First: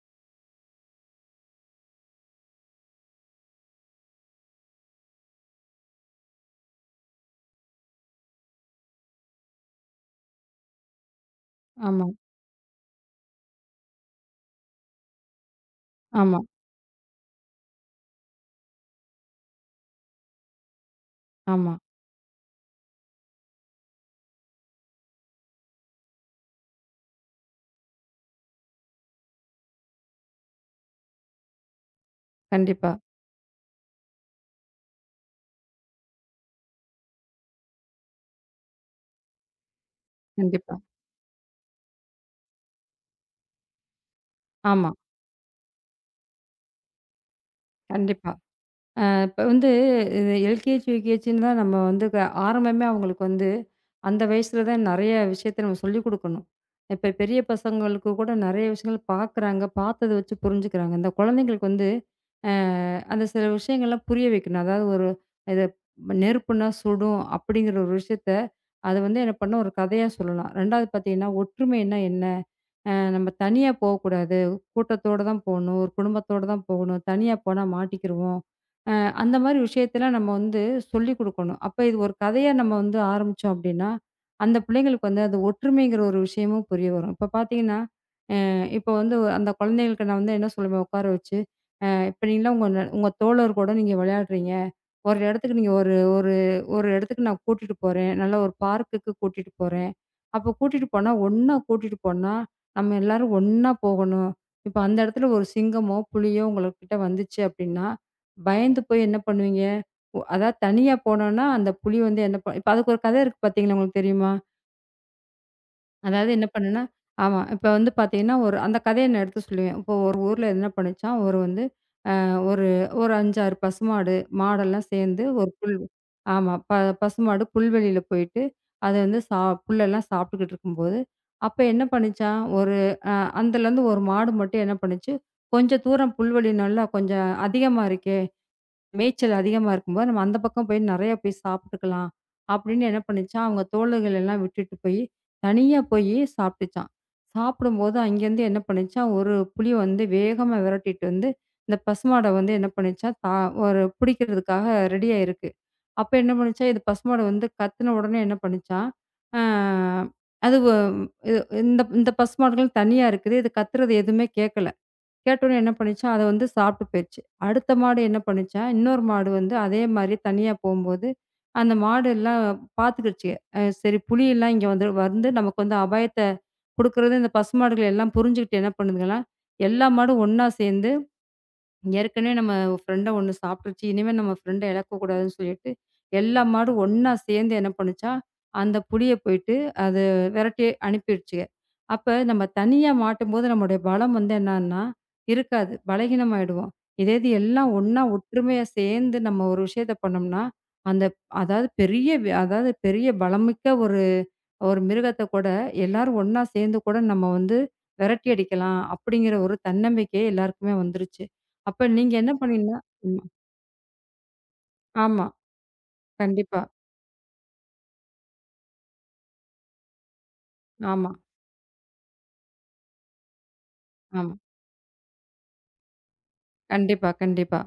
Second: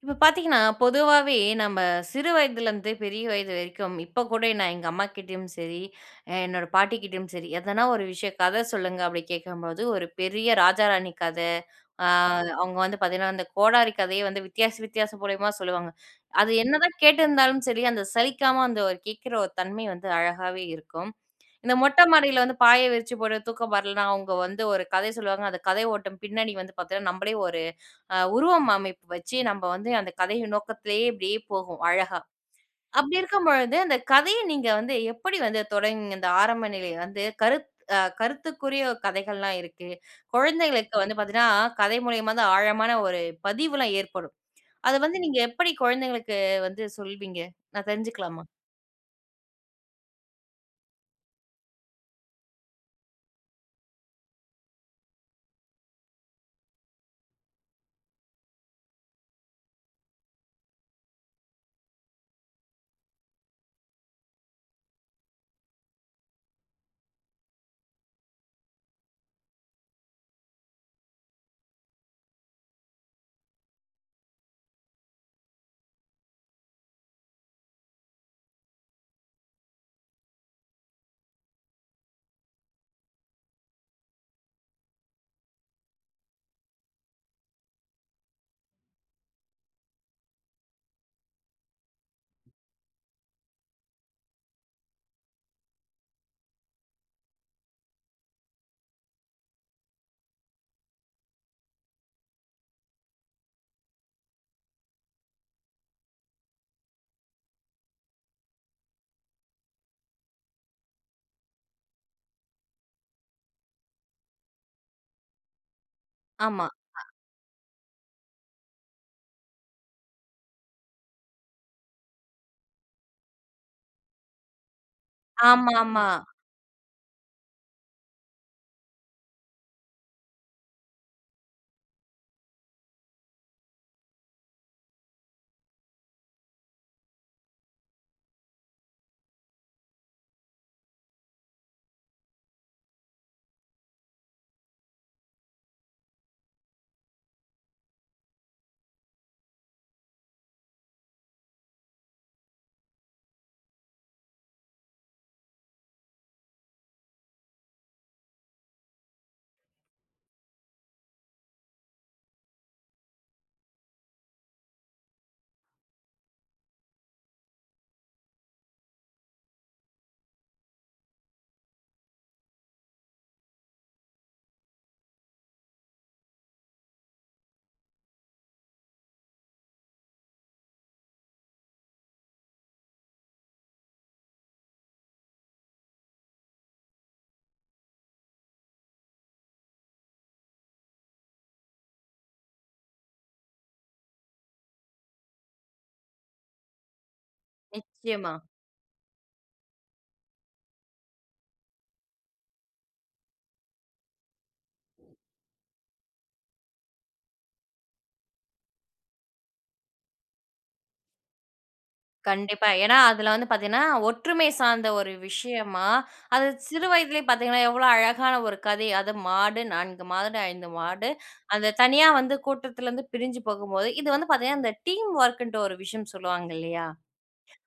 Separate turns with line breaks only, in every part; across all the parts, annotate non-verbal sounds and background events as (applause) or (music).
இப்ப பார்த்தீங்கன்னா, பொதுவாவே நாம சிறுவயதுல இருந்து பெரிய வயது வரைக்கும், இப்ப கூட நான் எங்க அம்மா கிட்டயும் சரி, என்னோட பாட்டி கிட்டயும் சரி, “ஏதனா ஒரு விஷயம், கதை சொல்லுங்க,” அப்படி கேட்கும்போது ஒரு பெரிய ராஜா, ராணி கதை, அ
ஆமா.
அவங்க வந்து பார்த்தீங்கன்னா, அந்த கோடாரி கதைய வந்து வித்தியாச, வித்தியாச மூலியமா சொல்லுவாங்க.
ஆமா.
அது என்னதான் கேட்டிருந்தாலும் சரி, அந்த சலிக்காம அந்த கேக்குற ஒரு தன்மை வந்து அழகாவே இருக்கும். இந்த
ஆமா.
மொட்டை மாடியில வந்து பாய விரிச்சு போட்டு தூக்கம் வரலன்னா, அவங்க வந்து ஒரு கதை சொல்லுவாங்க. அந்த கதை ஓட்டம் பின்னனி வந்து பாத்தீங்கன்னா, நம்மளே ஒரு உருவமைப்பு வச்சு, நம்ம வந்து அந்த கதையின் நோக்கத்துலேயே அப்படியே போவோம், அழகா.
கண்டிப்பா.
அப்படி இருக்கும் பொழுது, அந்த கதையை நீங்க வந்து எப்படி வந்து தொடங் இந்த ஆரம்ப நிலையில வந்து கருத்துக் அ, கருத்துக்குரிய கதைகள் எல்லாம் இருக்கு.
கண்டிப்பா.
குழந்தைகளுக்கு வந்து பாத்தீங்கன்னா கதை மூலமா தான் ஆழமான ஒரு பதிவு எல்லாம் ஏற்படும்.
ஆமா.
அது வந்து நீங்க எப்படி குழந்தைகளுக்கு வந்து சொல்வீங்க? நான்
கண்டிப்பா.
தெரிஞ்சுக்கலாமா?
அ, இப்ப வந்து இந்த எல்கேஜி, யூகேஜின்னுதான் நம்ம வந்து ஆரம்பமே அவங்களுக்கு வந்து, அந்த வயசுலதான் நிறைய விஷயத்தை நம்ம சொல்லிக் கொடுக்கணும். இப்ப பெரிய பசங்களுக்கு கூட நிறைய விஷயங்கள் பார்க்கறாங்க, பார்த்தத வச்சு புரிஞ்சுக்கிறாங்க. இந்த குழந்தைகளுக்கு வந்து, அ, அந்த சில விஷயங்கலாம் புரிய வைக்கணும். அதாவது ஒரு "இது நெருப்புன்னா சுடும்" அப்படிங்கிற ஒரு விஷயத்தை, அது வந்து என்ன பண்ணனும், ஒரு கதையா சொல்லலாம். 2ஆவது பார்த்தீங்கன்னா ஒற்றுமைன்னா என்ன? அ நம்ம தனியா போகக்கூடாது, கூட்டத்தோடதான் போகணும், ஒரு குடும்பத்தோடதான் போகணும், தனியா போனா மாட்டிக்கிருவோம். அ, அந்த மாதிரி விஷயத்தெல்லாம் நம்ம வந்து சொல்லிக் கொடுக்கணும். அப்ப இது ஒரு கதையா நம்ம வந்து ஆரம்பிச்சோம் அப்படின்னா, அந்த பிள்ளைங்களுக்கு வந்து, அந்த ஒற்றுமைங்கிற ஒரு விஷயமும் புரிய வரும். இப்ப பார்த்தீங்கன்னா, அ, இப்ப வந்து அந்த குழந்தைகளுக்கு நான் வந்து என்ன சொல்லுவேன் உட்கார வச்சு, "அ இப்ப நீங்கலாம் உங்க உங்க தோழர்களோட நீங்க விளையாடுறீங்க. ஒரு இடத்துக்கு நீங்க ஒரு ஒரு ஒரு இடத்துக்கு நான் கூட்டிட்டு போறேன். நல்லா ஒரு பார்க்குக்கு கூட்டிட்டு போறேன். அப்ப கூட்டிட்டு போனா ஒண்ணா கூட்டிட்டு போனா, நம்ம எல்லாரும் ஒண்ணா போகணும். இப்ப அந்த இடத்துல ஒரு சிங்கமோ, புலியோ உங்ககிட்ட வந்துச்சு அப்படின்னா பயந்து போய் என்ன பண்ணுவீங்க? அதாவது தனியா போனோம்னா அந்த புலி வந்து என்ன பண்ணும்" இப்ப அதுக்கு ஒரு கதை இருக்கு பாத்தீங்களா உங்களுக்கு தெரியுமா? அதாவது என்ன
ஆமா.
பண்ணும்னா
ஆ.
ஆமா, இப்போ வந்து பாத்தீங்கன்னா, ஒரு அந்த கதையை நான் எடுத்து சொல்லுவேன். இப்போ ஒரு ஊர்ல என்ன பண்ணச்சாம், ஒரு வந்து அ ஒரு ஒரு 5, 6 பசுமாடு, மாடு எல்லாம் சேர்ந்து ஒரு
ஆமா,
புல்
ஆமா.
ஆமா, ப பசுமாடு புல்வெளியில போயிட்டு, அது வந்து ச புல் எல்லாம் சாப்பிட்டுக்கிட்டு இருக்கும்போது, அப்போ என்ன பண்ணுச்சாம்? ஒரு அ அந்தல இருந்து 1 மாடு மட்டும் என்ன பண்ணுச்சு? "கொஞ்சம் தூரம் புல்வெளி நல்லா, கொஞ்சம் அதிகமா இருக்கே! மேய்ச்சல் அதிகமா இருக்கும்போது, நாம அந்த பக்கம் போய் நெறைய போய் சாப்பிட்டுக்கலாம்." அப்படின்னு என்ன பண்ணுச்சாம். அவங்க தோழர்கள் எல்லாம் விட்டுட்டு போயி, தனியா போயி சாப்பிடுச்சாம். சாப்பிடும்போது, அங்க இருந்து என்ன பண்ணுச்சாம்? 1 புலி வந்து வேகமா விரட்டிட்டு வந்து, இந்த பசுமாட வந்து என்ன பண்ணுச்சாம்? தா ஒரு புடிக்கிறதுக்காக ரெடியா இருக்கு. அப்ப என்ன பண்ணுச்சாம்? இந்த பசுமாடு வந்து கத்துனா உடனே, என்ன பண்ணுச்சாம்? ஆ, அதுக இ இந்த இந்த பசுமாடுகள் தனியா இருக்குது. இது கத்துறது எதுவுமே கேக்கல. கேட்ட உடனே என்ன பண்ணுச்சாம்? அதை வந்து சாப்பிட்டு போச்சு. அடுத்த மாடு என்ன பண்ணுச்சாம்? இன்னொரு மாடு வந்து அதே மாதிரி தனியா போகும்போது, அந்த மாடு எல்லாம் பாத்துக்கிருச்சுக, அ சரி, புலி எல்லாம் இங்க வந்து நமக்கு அந்த அபாயத்தைக் குடுக்கறது" இந்த பசுமாடுகள் எல்லாம் புரிஞ்சுக்கிட்டு என்ன பண்ணுதுங்களா? எல்லா மாடும் ஒண்ணா சேர்ந்து "ஏற்கனவே நம்ம ஃபிரெண்ட ஒண்ணு சாப்பிட்டுருச்சு. இனிமே நம்ம ஃபிரெண்ட இழக்கக்கூடாதுன்னு சொல்லிட்டு, எல்லா மாடும் ஒண்ணா சேர்ந்து என்ன பண்ணுச்சாம்? அந்த புலிய போயிட்டு, அதை விரட்டி அனுப்பிடுச்சுக. அப்ப நாம தனியா மாட்டும்போது, நம்முடைய பலம் என்னன்னாகும்னா, இருக்காது. பலவீனமாகிடுவோம். இதேது எல்லாம் ஒண்ணா,
நிச்சியமா.
ஒற்றுமையா சேர்ந்து நாம ஒரு விஷயத்தை பண்ணோம்னா, அந்த அதாவது பெரிய அதாவது பெரிய பலமிக்க ஒரு ஒரு மிருகத்தைக் கூட எல்லாரும் ஒண்ணா சேர்ந்து கூட நாம வந்து விரட்டி அடிக்கலாம் அப்படிங்கற ஒரு தன்னம்பிக்கை எல்லாருக்குமே வந்துருச்சு. அப்ப நீங்க என்ன
கண்டிப்பா.
பண்ணீங்கன்னா
ஏன்னா,
ம்.
அதுல வந்து பாத்தீங்கன்னா, ஒற்றுமை சார்ந்த ஒரு
ஆமா,
விஷயமா, அது
கண்டிப்பா.
சிறுவயதிலே பாத்தீங்கன்னா, எவ்ளோ அழகான ஒரு கதை அது. மாடு, 4 மாடு, 5 மாடு,
ஆமா.
அந்த தனியா வந்து கூட்டத்திலிருந்து பிரிஞ்சு போகும்போது இது வந்து
ஆமா.
பாத்தீங்கன்னா, அந்த டீம் வொர்க்ன்ட்டு ஒரு விஷயம் சொல்லுவாங்க இல்லையா? ஆ
கண்டிப்பா, கண்டிப்பா.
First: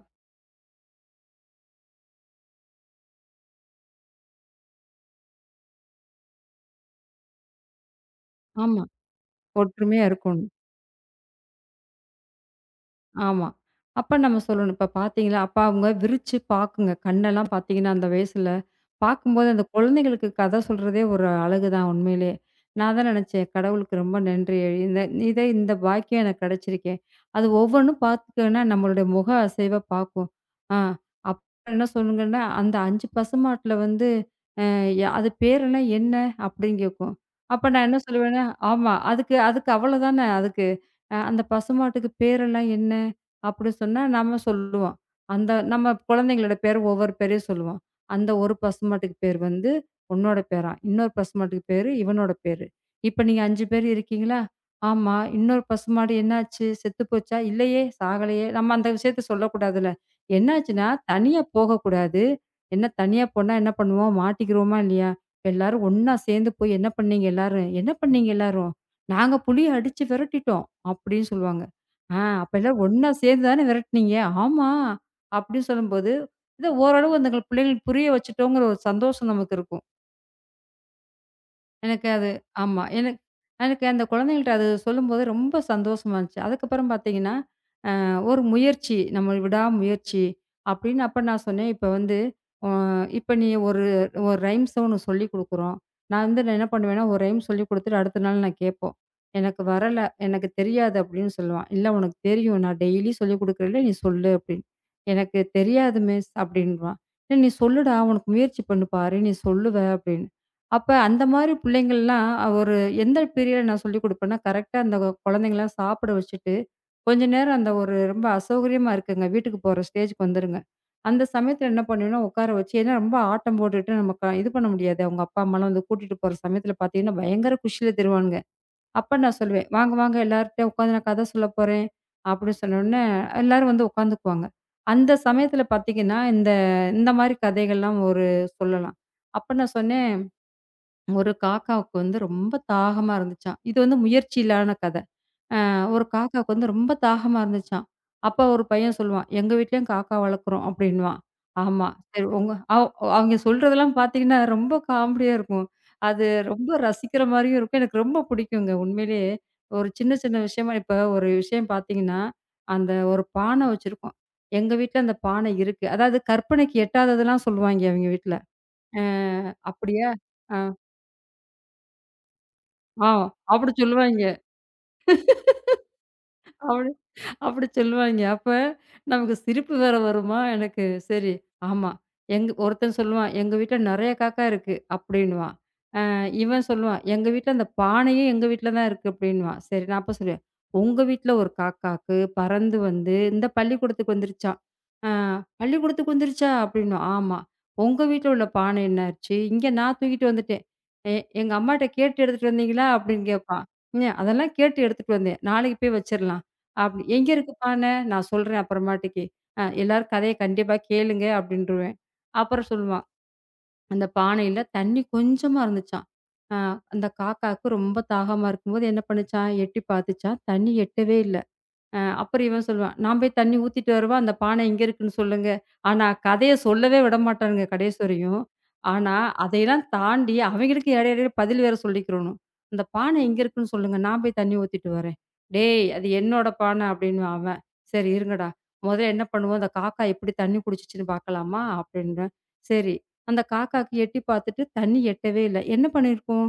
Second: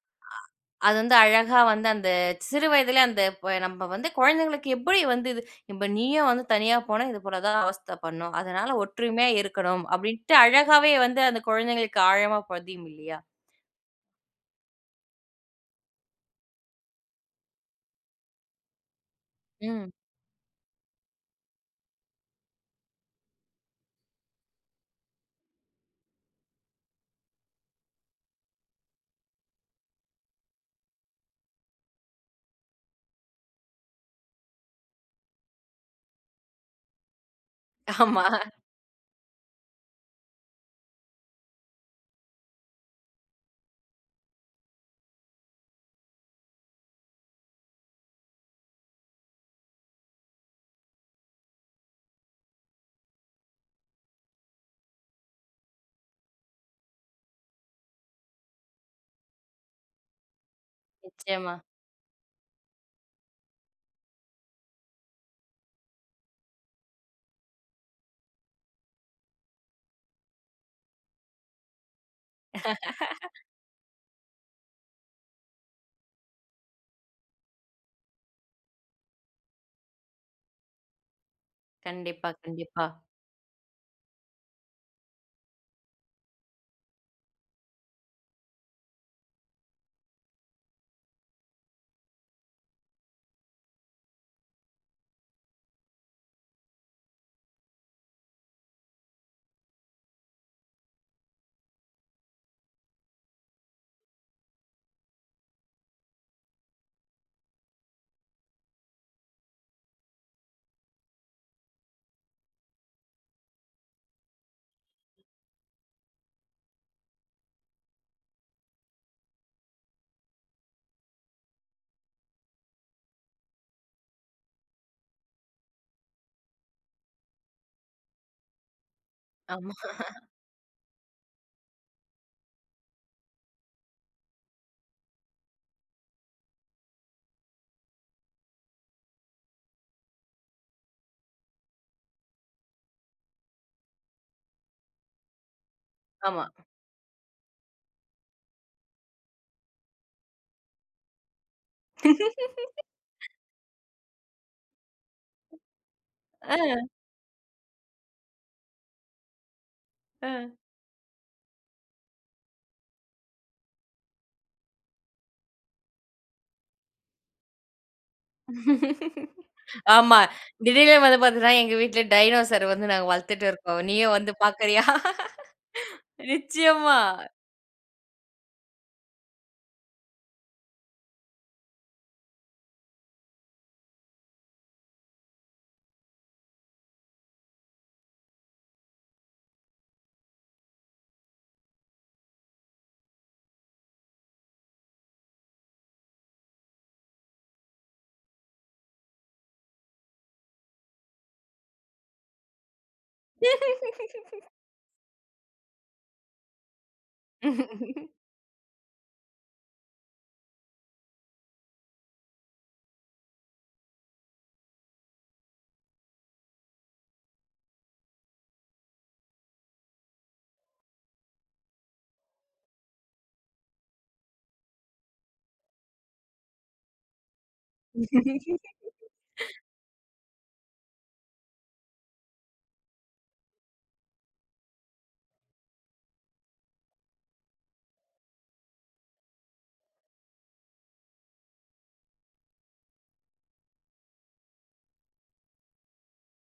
அது வந்து அழகா வந்து, அந்த சிறுவயதிலே, அந்த ப நம்ம வந்து குழந்தைகளுக்கு எப்படி வந்து இது? "இப்ப நீயும் வந்து தனியா போனா, இது போலதான் அவஸ்தை பண்ணும்." அதனால
ஆமா,
ஒற்றுமையா இருக்கணும்
ஒற்றுமையா
அப்படின்ட்டு,
இருக்கோணும்.
அழகாவே வந்து அந்த குழந்தைகளுக்கு ஆழமா பதியும் இல்லையா?
ஆமா. அப்ப நம்ம சொல்லணும். "இப்போ பாத்தீங்களா?" அப்பா, அவங்க விரிச்சு பாக்குங்க. கண்ணெல்லாம் பாத்தீங்கன்னா, அந்த வயசுல. பாக்கும்போது அந்தக்
ம்.
குழந்தைகளுக்குக் கதை சொல்றதே ஒரு அழகு தான், உண்மையிலே. நான் தான் நெனைச்சேன். "கடவுளுக்கு ரொம்ப நன்றி. இந்த இதை இந்த பாக்கியம் எனக்கு கெடைச்சிருக்கே." அது ஒவ்வொண்ணும் பாத்துட்டோம்னா, நம்மளோட முக அசைவை பாக்கும். ஆ, அப்புறம் என்ன சொல்லுங்கன்னா, "அந்த 5 பசுமாட்டுல வந்து ஆ, அது பேருலாம் என்ன?" அப்படின்னு கேக்கும். அப்ப நான் என்ன
ஆமா.
சொல்லுவேன்? "ஆமா, அதுக்கு அதுக்கு அவ்ளோதானே." அதுக்கு அந்த பசுமாட்டுக்கு பேருலாம் என்ன? அப்படின்னு சொன்னா, நாம சொல்லுவோம். அந்த நம்ம குழந்தைகளோட பேரை ஒவ்வொரு பேரையா சொல்லுவோம். "அந்த ஒரு பசுமாட்டுக்கு பேரு வந்து உன்னோட பேரா. இன்னொரு பசுமாட்டுக்கு பேரு இவனோட பேரு. இப்ப நீங்க 5 பேர் இருக்கீங்களா?" ஆமா, இன்னொரு பசுமாடு என்னாச்சு? செத்து போச்சா? இல்லையே. சாகலையே. நாம அந்த விஷயத்தை சொல்லக் கூடாதுல. என்ன ஆச்சுன்னா, தனியா
நிச்சியமா.
போகக் கூடாது. என்ன, தனியா போனா என்ன பண்ணுவோம்? மாட்டிக்கிறுவமா? இல்லையா? எல்லாரும் ஒண்ணா சேர்ந்து போய் என்ன பண்ணீங்க எல்லாரும்? என்ன பண்ணீங்க எல்லாரும்? "நாங்க புலிய அடிச்சு விரட்டிட்டோம்," அப்படின்னு சொல்லுவாங்க. ஆ, அப்ப எல்லாம் ஒண்ணா
(laughs)
சேர்ந்து தானே விரட்டினீங்க? ஆமா, அப்படின்னு சொல்லும்போது, இது ஓரளவு அந்தப் பிள்ளைகள்க்கு புரிய வெச்சிட்டோம்ங்கிற ஒரு சந்தோஷம் நமக்கு இருக்கும். எனக்கு அது
கண்டிப்பா,
ஆமா.
கண்டிப்பா.
எனக் எனக்கு அந்தக் குழந்தைகள்ட்ட அது சொல்லும்போது ரொம்ப சந்தோசமா இருந்துச்சு. அதுக்கப்புறம் பாத்தீங்கன்னா, அ ஒரு முயற்சி, நம்மளோட விடாமுயற்சி அப்படின்னு அப்ப நான் சொன்னேன். இப்ப வந்து அ இப்ப நீ ஒரு ஒரு ரைம்ஸ உனக்குச் சொல்லிக் கொடுக்கிறோம். நான் வந்து நான் என்ன பண்ணுவேன்னா, ஒரு ரைம்ஸ் சொல்லிக் கொடுத்துட்டு அடுத்த நாள் நான் கேட்போம். "எனக்கு வரல, எனக்குத் தெரியாது" அப்படின்னு சொல்லுவான். "இல்ல உனக்குத் தெரியும். நான் டெய்லி சொல்லிக் கொடுக்கறேன்ல. நீ சொல்லு" அப்படின்னு. "எனக்குத் தெரியாது மிஸ்." அப்படின்றுவான். "இல்ல நீ சொல்லுடா. உனக்கு முயற்சி பண்ணு, பாரு. நீ சொல்லுவே" அப்படின்னு. அப்ப அந்த மாரி புள்ளைங்கல்லாம் ஒரு எந்த பீரியட்ல நான் சொல்லிக் கொடுப்பேன்னா, கரெக்ட்டா அந்த க குழந்தைங்க எல்லாம் சாப்பிட வச்சிட்டு, கொஞ்ச நேரம் அந்த ஒரு ரொம்ப அசௌகரியமா இருக்குங்க. வீட்டுக்குப் போற ஸ்டேஜ்க்கு வந்துருங்க. அந்தச் சமயத்துல என்ன பண்ணுவேன்னா, உக்கார வச்சி ஏன்னா ரொம்ப ஆட்டம் போட்டுட்டு, நமக்கா இது பண்ண முடியாது. அவங்க அப்பா, அம்மா வந்து கூட்டிட்டு போற சமயத்துல பாத்தீங்கன்னா, பயங்கர குஷில திரிவானுங்குங்க. அப்ப நான் சொல்லுவேன்.
ஆமா.
"வாங்க, வாங்க. எல்லாருட்டயும் உக்காந்து நான் கதை சொல்லப் போறேன்" அப்படி சொன்னவுடனே, எல்லாரும் வந்து உக்காந்துக்குவாங்க. அந்தச் சமயத்துல பாத்தீங்கன்னா, இந்த இந்த மாதிரி கதைகள்லாம் ஒரு சொல்லலாம். அப்ப நான் சொன்னேன். "ஒரு காக்காவுக்கு வந்து ரொம்ப தாகமா இருந்துச்சாம்." இது வந்து முயற்சியில்லான கதை. அ ஒரு
ஆமா.
காக்காக்கு வந்து ரொம்ப தாகமா இருந்துச்சாம்." அப்ப ஒரு பையன் சொல்லுவான், எங்க வீட்டுலயும் காக்கா வளர்க்கிறோம்" அப்படின்னுவான். ஆமா. சரி உங்க அ
(laughs)
அவிங்க சொல்றதெல்லாம் பாத்தீங்கன்னா, ரொம்ப காமெடியா இருக்கும். அது
ஆ.
ரொம்ப ரசிக்கிற மாரியும் இருக்கும். எனக்கு ரொம்ப புடிக்குங்க. உண்மையிலேயே ஒரு சின்ன, சின்ன
ஆ.
விஷயமா இப்ப ஒரு விஷயம் பாத்தீங்கன்னா, "அந்த ஒரு பானை வச்சிருக்கும்" "எங்க வீட்டுல அந்தப் பானை இருக்கு" அதாவது கற்பனைக்கு எட்டாததெல்லாம் சொல்லுவாய்ங்க, அவிங்க வீட்டுல. அ அப்படியா?
ஆமா.
அ.
திடீர்னு வந்து பார்த்தீங்கன்னா, "எங்க வீட்டுல டைனோசர் வந்து நாங்க
ஆ.
வளர்த்துட்டு
அப்படி
இருக்கோம். நீயும்
சொல்லுவாய்ங்க.
வந்து பாக்குறியா?"
அப்படி
நிச்சயமா.
அப்படி சொல்லுவாய்ங்க. அப்ப நமக்குச் சிரிப்பு வேற வருமா? எனக்கு. சரி. ஆமா. எங் ஒருத்தன் சொல்லுவான். "எங்க வீட்டுல நிறைய காக்கா இருக்கு" அப்படின்னுவான். அ இவன் சொல்லுவான். "எங்க வீட்டுல அந்தப் பானையும் எங்க வீட்டுல தான் இருக்கு" அப்படின்னுவான். சரி. நான் அப்பச் சொல்லுவேன். "உங்க வீட்டுல ஒரு காக்காக்கு பறந்து வந்து இந்தப் பள்ளிக்கூடத்துக்கு வந்துருச்சாம்." அ "பள்ளிக்கூடத்துக்கு வந்துருச்சா?" அப்படின்னுவான். "ஆமா. உங்க வீட்டுல உள்ள பானை என்னாச்சு? இங்க நான் தூக்கிட்டு வந்துட்டேன்." "எ எங்க அம்மாட்ட கேட்டு எடுத்துட்டு வந்தீங்களா?" அப்படின்னு கேட்பான். ம் அ
(laughs)
"அதெல்லாம் கேட்டு எடுத்துட்டு வந்தேன். நாளைக்கு போய் வச்சிரலாம்." அப்பிடி "எங்க இருக்கு பானை?"
(chuckles)
"நான் சொல்றேன் அப்புறமேட்டுக்கு" "அ எல்லார் கதைய கண்டிப்பா கேளுங்க" அப்படின்றுவேன். அப்புறம் சொல்லுவான், "அந்தப் பானையில தண்ணி கொஞ்சமா இருந்துச்சாம். அ அந்தக் காக்காக்கு ரொம்ப தாகமா இருக்கும்போது என்ன பண்ணுச்சாம்? எட்டி பாத்துச்சாம். தண்ணி எட்டவே இல்ல." அ அப்புறம் இவன் சொல்லுவான், "நான் போய்த் தண்ணி ஊத்திட்டு வரவா? அந்தப் பானை இங்க இருக்குன்னு சொல்லுங்க." ஆனா கதையை சொல்லவே விடமாட்டானுங்க கடைசி வரையும். ஆனா,
(laughs)
அதையெல்லாம் தாண்டி அவங்களுக்கு இடையிடையில பதில் வேற சொல்லிக்கிறணும். "இந்தப் பானை எங்க இருக்குன்னு சொல்லுங்க. நான் போய்த் தண்ணி ஊத்திட்டு வர்றேன்." "டேய்! அது என்னோட பானை" அப்படின்னுவான் அவன். "சரி இருங்கடா, முதல்ல என்ன பண்ணுவோம்? அந்தக் காக்கா எப்படி தண்ணி குடிச்சிச்சுன்னு பாக்கலாமா? அப்படின்றேன். "சரி, அந்தக் காக்காக்கு எட்டி பாத்துட்டு தண்ணி எட்டவே இல்ல. என்ன பண்ணி இருக்கும்?"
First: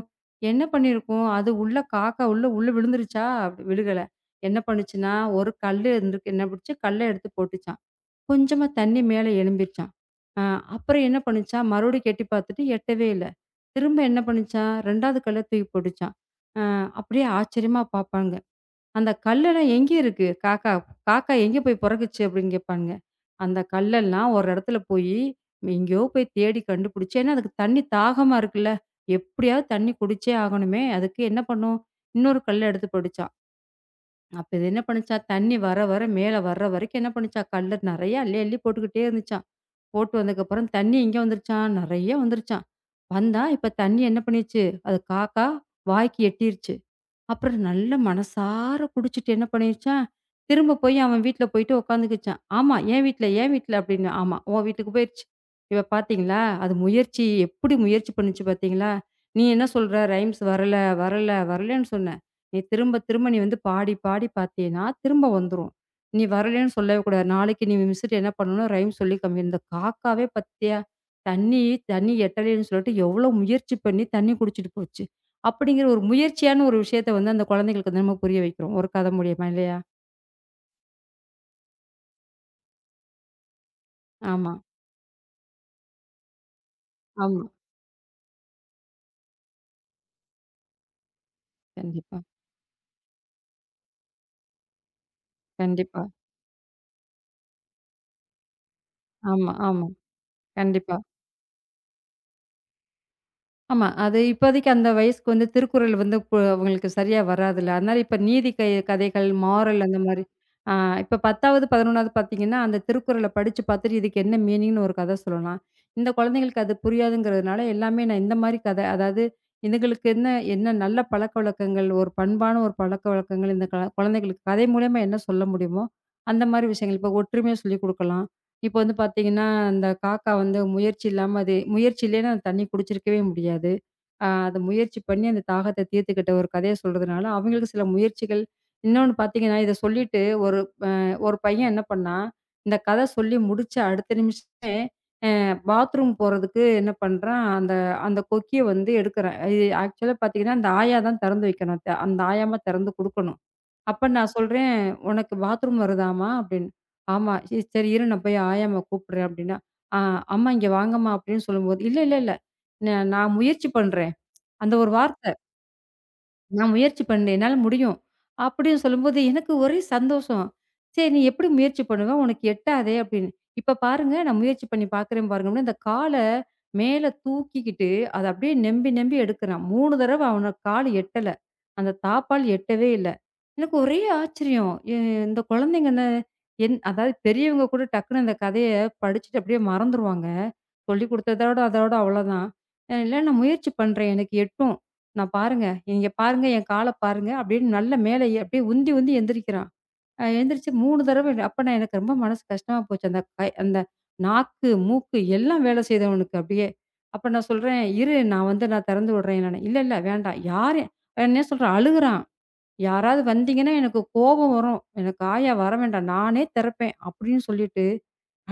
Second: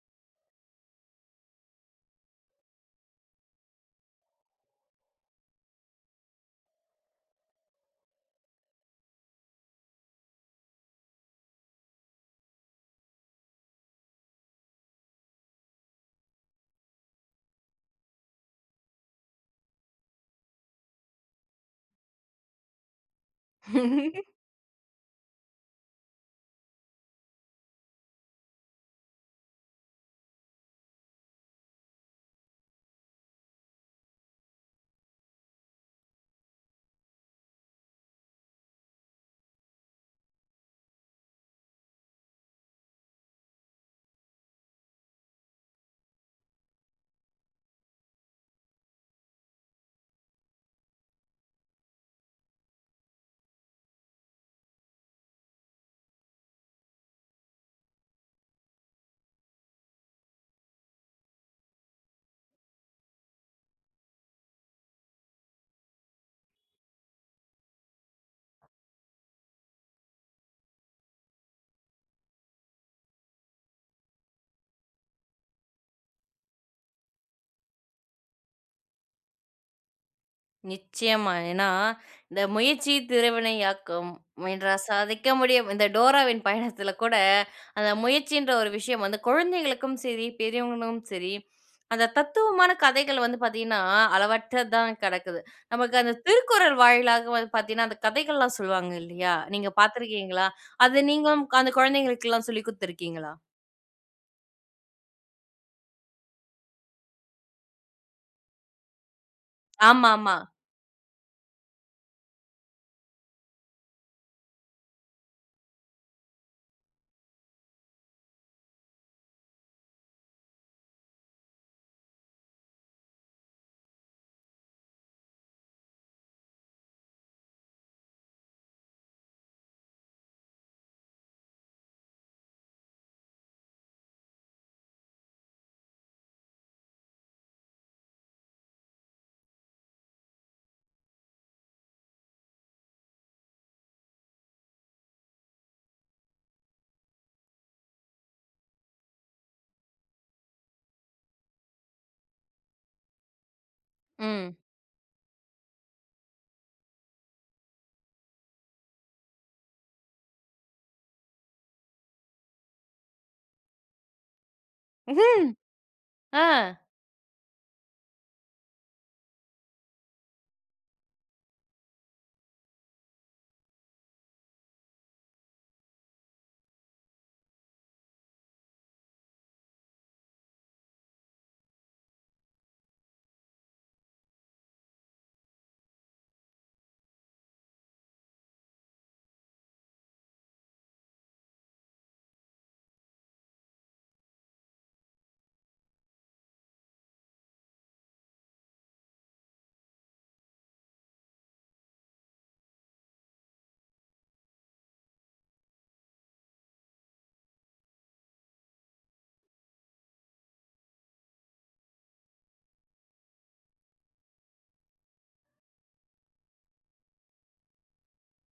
"என்ன பண்ணி இருக்கும்? அது உள்ள காக்கா உள்ள உள்ள விழுந்துருச்சா?" "விழுகல. என்ன பண்ணுச்சுனா, ஒரு கல்லு இருந்துருக்கு. என்ன பண்ணிச்சு? கல்லை எடுத்துப் போட்டுச்சாம். கொஞ்சமா தண்ணி மேல எழும்பிருச்சாம். அ அப்புறம் என்ன பண்ணுச்சாம்? மறுபடிக்கும் எட்டி பாத்துட்டு எட்டவே இல்ல. திரும்ப என்ன பண்ணுச்சாம்? 2வது கல்லை தூக்கி போட்டுச்சாம்." அ அப்படியே ஆச்சரியமா பாப்பாங்க. "அந்தக் கல்லு எல்லாம் எங்க இருக்கு? காக்கா காக்கா எங்க போய் பொறக்குச்சு?" அப்படின்னு கேப்பானுங்க. "அந்தக் கல்ல
(chuckles)
எல்லாம் ஒரு இடத்துல போயி, எங்கயோ போய்த் தேடி கண்டுபிடிச்சு ஏன்னா, அதுக்குத் தண்ணி தாகமா இருக்குல்ல. எப்படியாவது தண்ணி குடிச்சே ஆகணுமே, அதுக்கு என்ன பண்ணும்? இன்னொரு கல்லு எடுத்துப் போட்டுச்சாம். அப்போ இது என்ன பண்ணுச்சாம்? தண்ணி வர, வர மேல வர்ற வரைக்கும் என்ன பண்ணுச்சாம்? கல்லு நிறைய அள்ளி அள்ளி போட்டுகிட்டே இருந்துச்சாம். போட்டு வந்தக்கப்புறம் தண்ணி எங்க வந்துருச்சாம்? நிறைய வந்துருச்சாம். வந்தா இப்ப தண்ணி என்ன பண்ணிருச்சு? அதைக் காக்கா வாய்க்கு எட்டிருச்சு. அப்புறம் நல்லா மனசார குடிச்சுட்டு, என்ன பண்ணிடுச்சாம்? திரும்பப் போய் அவன் வீட்டுல போயிட்டு உக்காந்துக்குச்சாம்." "ஆமா. என் வீட்டுல, என் வீட்டுல" அப்படின்னுவான். ஆமா. உன் வீட்டுக்குப் போயிருச்சு. இப்ப பாத்தீங்களா? அது முயற்சி எப்படி முயற்சி பண்ணுச்சு பாத்தீங்களா? நீ என்ன சொல்ற? ரைம்ஸ் வரல, வரல, வரலைன்னு சொன்ன. நீ திரும்பத் திரும்ப நீ வந்து பாடிப் பாடி பாத்தீன்னா, திரும்ப வந்துரும். நீ வரலைன்னு சொல்லவே கூடாது. நாளைக்கு நீ மிஸ்ட்ட என்ன பண்ணனும்? ரைம்ஸ் சொல்லிக் காமிக்கணும். இந்தக் காக்காவே பாத்தியா? தண்ணி தண்ணி எட்டலைன்னு சொல்லிட்டு, எவ்ளோ முயற்சி பண்ணி தண்ணி குடிச்சுட்டு போச்சு" அப்படிங்குற ஒரு முயற்சியான ஒரு விஷயத்தை அந்தக் குழந்தைகளுக்கு வந்து நம்ம புரிய வைக்குறோம், ஒரு கதை மூலியமா இல்லையா?
நிச்சியமா. ஏன்னா இந்த முயற்சி திருவினை ஆக்கும்,
ஆமா.
முயன்றால் சாதிக்க முடியும். இந்த டோராவின் (chuckles) பயணத்துல கூட
ஆமா.
அந்த முயற்சின்ற ஒரு விஷயம் வந்து குழந்தைகளுக்கும் சரி, பெரியவங்களும் சரி. அந்தத்
கண்டிப்பா.
தத்துவமான கதைகள் வந்து பார்த்தீங்கன்னா, அளவற்றதான் கெடக்குது. நமக்கு
கண்டிப்பா.
அந்தத் திருக்குறள் வாயிலாக வந்து பாத்தீங்கன்னா, அந்தக் கதைகள்லாம் சொல்லுவாங்க இல்லையா?
ஆமா,
நீங்கப்
ஆமா.
பார்த்திருக்கீங்களா?
கண்டிப்பா.
அது நீங்களும் அந்தக் குழந்தைகளுக்குலாம் சொல்லிக் குடுத்திருக்கீங்களா?
ஆமா அது இப்போதைக்கு அந்த வயசுக்கு வந்து திருக்குறள் வந்து கு உங்களுக்குச் சரியா வராதுல. அதனால இப்ப நீதி கை கதைகள், மாரல் அந்த மாரி.
ஆமாமா.
அ இப்போ 10வது, 11வது பாத்தீங்கன்னா, அந்தத் திருக்குறள படிச்சு பாத்துட்டு இதுக்கு என்ன மீனிங் ஒரு கத சொல்லலாம். இந்தக் குழந்தைகளுக்கு அது புரியுங்கிறதுனால, எல்லாமே நான் இந்த மாரி கதை அதாவது இதுங்களுக்கு என்ன என்ன நல்ல பழக்கவழக்கங்கள், ஒரு பண்பான ஒரு பழக்க வழக்கங்கள் இந்தக் க குழந்தைகளுக்குக் கதை மூலியமா என்ன சொல்ல முடியுமோ அந்த மாரி விஷயங்கள் இப்ப ஒற்றுமையை சொல்லிக் குடுக்கலாம். இப்ப வந்து பாத்தீங்கன்னா அந்தக் காக்கா வந்து முயற்சி இல்லாம அது முயற்சி இல்லைனா தண்ணி குடிச்சு இருக்கவே முடியாது. ஆ அது முயற்சி பண்ணி அந்தத் தாகத்த தீர்த்துகிட்ட ஒரு கதையச் சொல்றதுனால அவங்களுக்கு சில முயற்சிகள் இன்னொன்னு பாத்தீங்கன்னா இத சொல்லிட்டு, ஒரு ஒரு பையன் என்ன பண்ணான். இந்தக் கத சொல்லி முடிச்சு அடுத்த நிமிஷமே அ பாத்ரூம் போறதுக்கு என்ன பண்றான் அந்த அந்தக் கொக்கிய வந்து எடுக்கிறான். அ ஆக்சுவல பாத்தீங்கன்னா அந்த ஆயா தான் தெறந்து வைக்கணும். அந்த ஆயாமா தெறந்து குடுக்கணும். அப்ப நான்
ம்.
சொல்றேன் உனக்கு பாத்ரூம் வருதாமா அப்டின்னு. ஆமா ச சரி இரு நான் போயி ஆயாமா கூப்பிடுறேன் அப்டின்னா, அ அம்மா இங்க வாங்கம்மா அப்டின்னு சொல்லம்போது, இல்ல இல்ல நான் முயற்சி பண்றேன். அந்த ஒரு வார்த்த.
(chuckles)
நான்
ஆ.
முயற்சி பண்ணேன். என்னால முடியும் அப்டின்னு சொல்லும்போது, எனக்கு ஒரே சந்தோஷம். சரி நீ எப்டி முயற்சி பண்ணுவ? உனக்கு எட்டாதே அப்டின்னு. இப்ப பாருங்க நான் முயற்சி பண்ணி பாக்குறேன் பாருங்க. இந்தக் கால மேல தூக்கி கிட்டு அத அப்டியே நெம்பி நெம்பி எடுக்கிறான். 3 தடவ அவன் கால் எட்டல. அந்தத் தாப்பாள் எட்டவே இல்ல. எனக்கு ஒரே ஆச்சரியம். இ இந்தக் குழந்தைங்க இந்த எந் அதாவது பெரியவங்க கூட டக்குன்னு அந்தக் கதைய படிச்சுட்டு அப்டியே மறந்துருவாங்க. சொல்லிக் குடுத்ததோட அதோட அவ்ளோ தான். அ இல்ல நான் முயற்சி பண்றேன். எனக்கு எட்டும். நான் பாருங்க, இங்க பாருங்க என் கால பாருங்க அப்டின்னு. நல்ல மேல எ அப்டியே உந்தி உந்தி எந்திரிக்கிறான். அ எந்திருச்சு 3 தடவ. அப்ப எனக்கு ரொம்ப மனசு கஷ்டமா போச்சு. அந்தக் கை அந்த நாக்கு, மூக்கு எல்லாம் வேல செய்தவனுக்கு அப்டியே. அப்ப நான் சொல்றேன், "இரு நான் வந்து நான் தெறந்து விடுறேன்." இல்ல, இல்ல வேண்டாம். யாரு என்ன சொல்ற? அழுகுறான். யாராவது வந்தீங்கன்னா, எனக்குக் கோவம் வரும். எனக்கு ஆயா வர வேண்டாம். நானே திறப்பேன் அப்டின்னு சொல்லிட்டு.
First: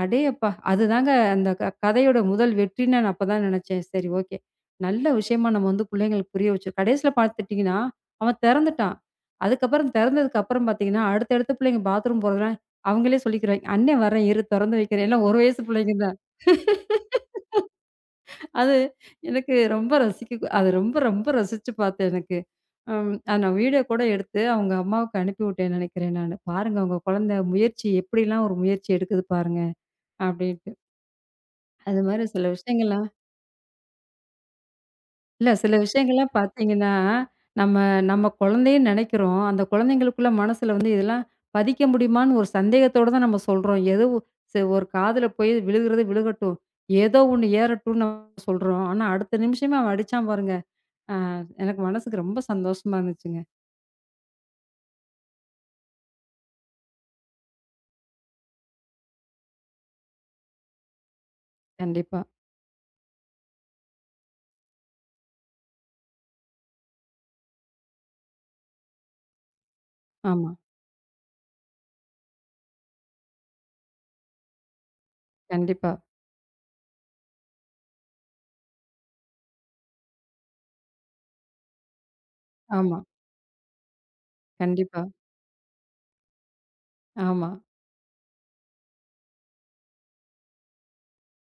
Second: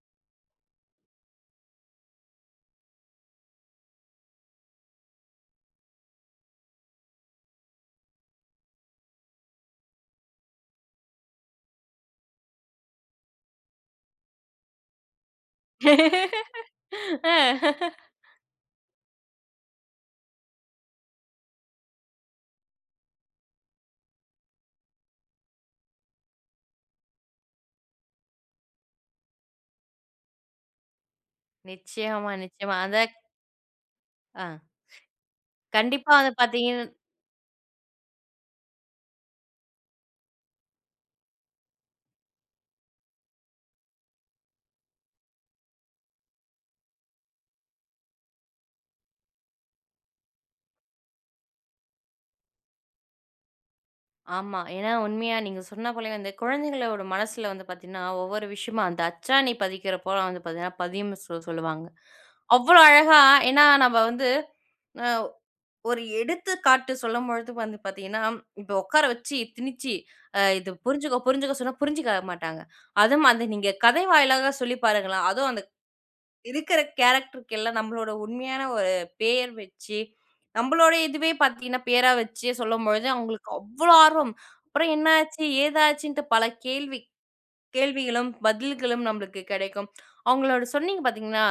அடேயப்பா! அதுதாங்க அந்தக் கதையோட முதல் வெற்றி. நான் அப்பத் தான் நெனைச்சேன். சரி ஓகே. நல்ல விஷயமா நம்ம புள்ளைகளுக்கு புரிய வச்சு கடைசியில பாத்தீங்கன்னா அவன் தெறந்துட்டான். அதுக்கப்புறம் தெறந்ததுக்கு அப்புறம் பாத்தீங்கன்னா, அடுத்தடுத்த புள்ளைங்க பாத்ரூம் போறதால அவங்களே சொல்லிக்கிறாங்க. அண்ணே வரேன் இரு திறந்து வைக்கிறேன். எல்லாம் 1 வயசு புள்ளைங்க தான்.
(laughs) ஆ. (laughs)
(laughs) அது எனக்கு ரொம்ப ரசிக்க அத ரொம்ப ரொம்ப ரசிச்சு பார்த்தேன் எனக்கு. அம், அத நான் வீடியோ கூட எடுத்து அவங்க அம்மாவுக்கு அனுப்பிவுட்டேன் நெனைக்கிறேன் நானு. பாருங்க உங்க குழந்தை முயற்சி எப்டிலாம் ஒரு முயற்சி எடுக்குது பாருங்க அப்டின்ட்டு. அது மாதிரி
நிச்சயமா,
சில
நிச்சயமா
விஷயங்கள்லாம்.
அதக் ஆ.
இல்ல, சில
கண்டிப்பா,
விஷயங்கள்லாம்
அதப் பார்த்தீங்கன்னா
பாத்தீங்கன்னா நம்ம நம்ம குழந்தைய நினைக்கிறோம். அந்தக் குழந்தைகளுக்குள்ள மனசுல வந்து இதெல்லாம் பதிக்க முடியுமான்னு ஒரு சந்தேகத்தோட தான் நம்ம சொல்றோம். ஏதோ சரி ஒரு காதுல போய் விழுகறதே விழுகட்டும். ஏதோ ஒன்னு ஏறட்டும்னு சொல்றோம். ஆனா அடுத்த நிமிஷமே அவன் அடிச்சான் பாருங்க, அ எனக்கு மனசுக்கு ரொம்ப சந்தோசமா இருந்துச்சுங்க.
ஆமா, ஏன்னா உண்மையா நீங்க சொன்ன போலயே வந்து குழந்தைகளோட மனசுல வந்து பாத்தீங்கன்னா ஒவ்வொரு விஷயமு அந்த அச்சானி பதிக்கற போல வந்து பாத்தீங்கன்னா பதியும்னு சொ சொல்லுவாங்க.
கண்டிப்பா.
அவ்ளோ அழகா ஏன்னா நம்ம வந்து (unintelligible) ஒரு எடுத்துக்காட்டு சொல்லும்பொழுது வந்து பாத்தீங்கன்னா இப்ப உக்கார வச்சு திணிச்சி அ
ஆமா.
இது புரிஞ்சுக்கோ புரிஞ்சுக்கோ சொன்னா புரிஞ்சுக்க மாட்டாங்க. அதுமாரி நீங்க கதை வாயிலாகச் சொல்லிப் பாருங்களேன். அதுவும் அந்த
கண்டிப்பா.
இருக்கிற கேரக்டர்க்கெல்லாம் நம்மளோட உண்மையான ஒரு பெயர் வச்சு, நம்மளோட இதுவே பாத்தீங்கன்னா பெயரா வச்சே
ஆமா.
சொல்லும்பொழுது அவங்களுக்கு அவ்ளோ ஆர்வம். அப்புறம்
கண்டிப்பா.
என்னாச்சு, ஏதாச்சுன்னுட்டு பல கேள்வி.
ஆமா.
கேள்விகளும் பதில்களும் நம்மளுக்கு கிடைக்கும். அவங்களோட சொன்னீங்க பாத்தீங்கன்னா,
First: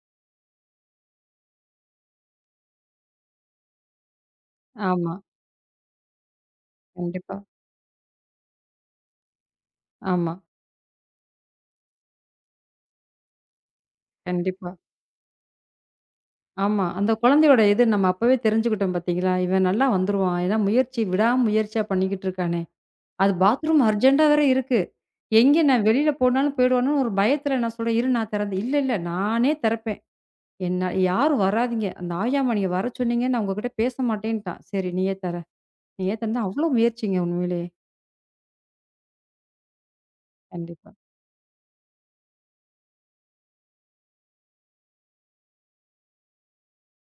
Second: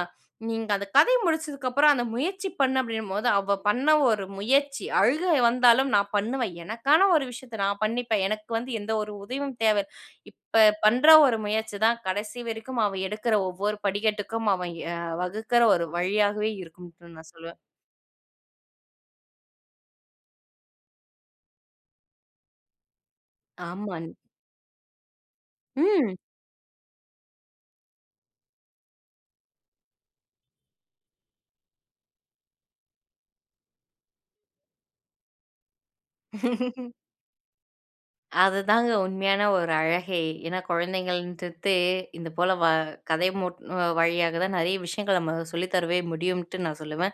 நீங்க அந்தக் கதை முடிச்சதுக்கப்புறம் அந்த முயற்சி பண்ணு அப்டின்னும்போது, அவள் பண்ண ஒரு முயற்சி.
ஆமா.
அழுகை வந்தாலும் நான் பண்ணுவேன். எனக்கான ஒரு
கண்டிப்பா.
விஷயத்தை நான் பண்ணிப்பேன். எனக்கு வந்து எந்த ஒரு உதவியும் தேவை
ஆமா.
இப்ப பண்ற ஒரு முயற்சிதான் கடைசி வரைக்கும் அவள் எடுக்கிற ஒவ்வொரு படிக்கட்டுக்கும்
கண்டிப்பா.
அவன் எ வகுக்கிற ஒரு வழியாகவே
ஆமா அந்த
இருக்கும்ட்டு நான் சொல்லுவேன்.
குழந்தையோட இத நம்ம அப்பவே தெரிஞ்சுக்கிட்டோம் பாத்தீங்களா. இவன் நல்லா வந்துருவான். ஏன்னா முயற்சி விடாமுயற்சியா பண்ணிக்கிட்டுருக்கானே. அது பாத்ரூம்
ஆமா.
அர்ஜண்டா வேற இருக்கு. எங்க நான் வெளில
ம்.
போனாலும் போயிடுவானோன்னு ஒரு பயத்துல நான் சொல்றேன். இரு நான் திறந்தேன் "இல்லில்ல, நானே திறப்பேன். என்ன யாரும் வராதீங்க. அந்த ஆயா மணிய வரச் சொன்னீங்க நான் உங்ககிட்ட பேசமாட்டேன்னுட்டான்" சரி நீயே திற. நீயே திறந்து அவ்ளோ
(chuckles)
முயற்சிங்க உண்மையிலே.
அதுதாங்க உண்மையான ஒரு அழகே. ஏன்னா
கண்டிப்பா.
குழந்தைகளின்டுத்தே இந்தப்போல வ கதை மூட் வழியாகதான் நிறைய விஷயங்கள நம்ம சொல்லித்தருவே முடியும்னுட்டு நான் சொல்லுவேன்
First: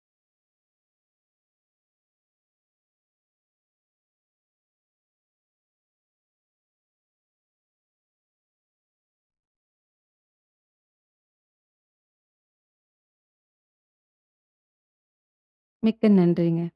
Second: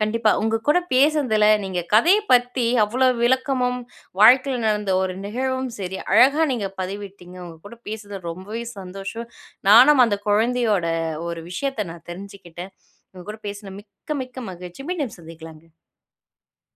கண்டிப்பா. உங்க கூடப் பேசுனதுல நீங்க கதையப் பத்தி அவ்ளோ விளக்கமும் வாழ்க்கைல நடந்த ஒரு நிகழ்வும் சரி, அழகா நீங்கப் பதிவிட்டீங்க. உங்க கூடப் பேசுறது ரொம்பவே சந்தோஷம். நானும் அந்தக் குழந்தையோட ஒரு விஷயத்தை நான் தெரிஞ்சுகிட்டேன். உங்க கூடப் பேசுனா மிக்க, மிக்க மகிழ்ச்சி. மீண்டும் சந்திக்கலாங்க.
மிக்க நன்றிங்க.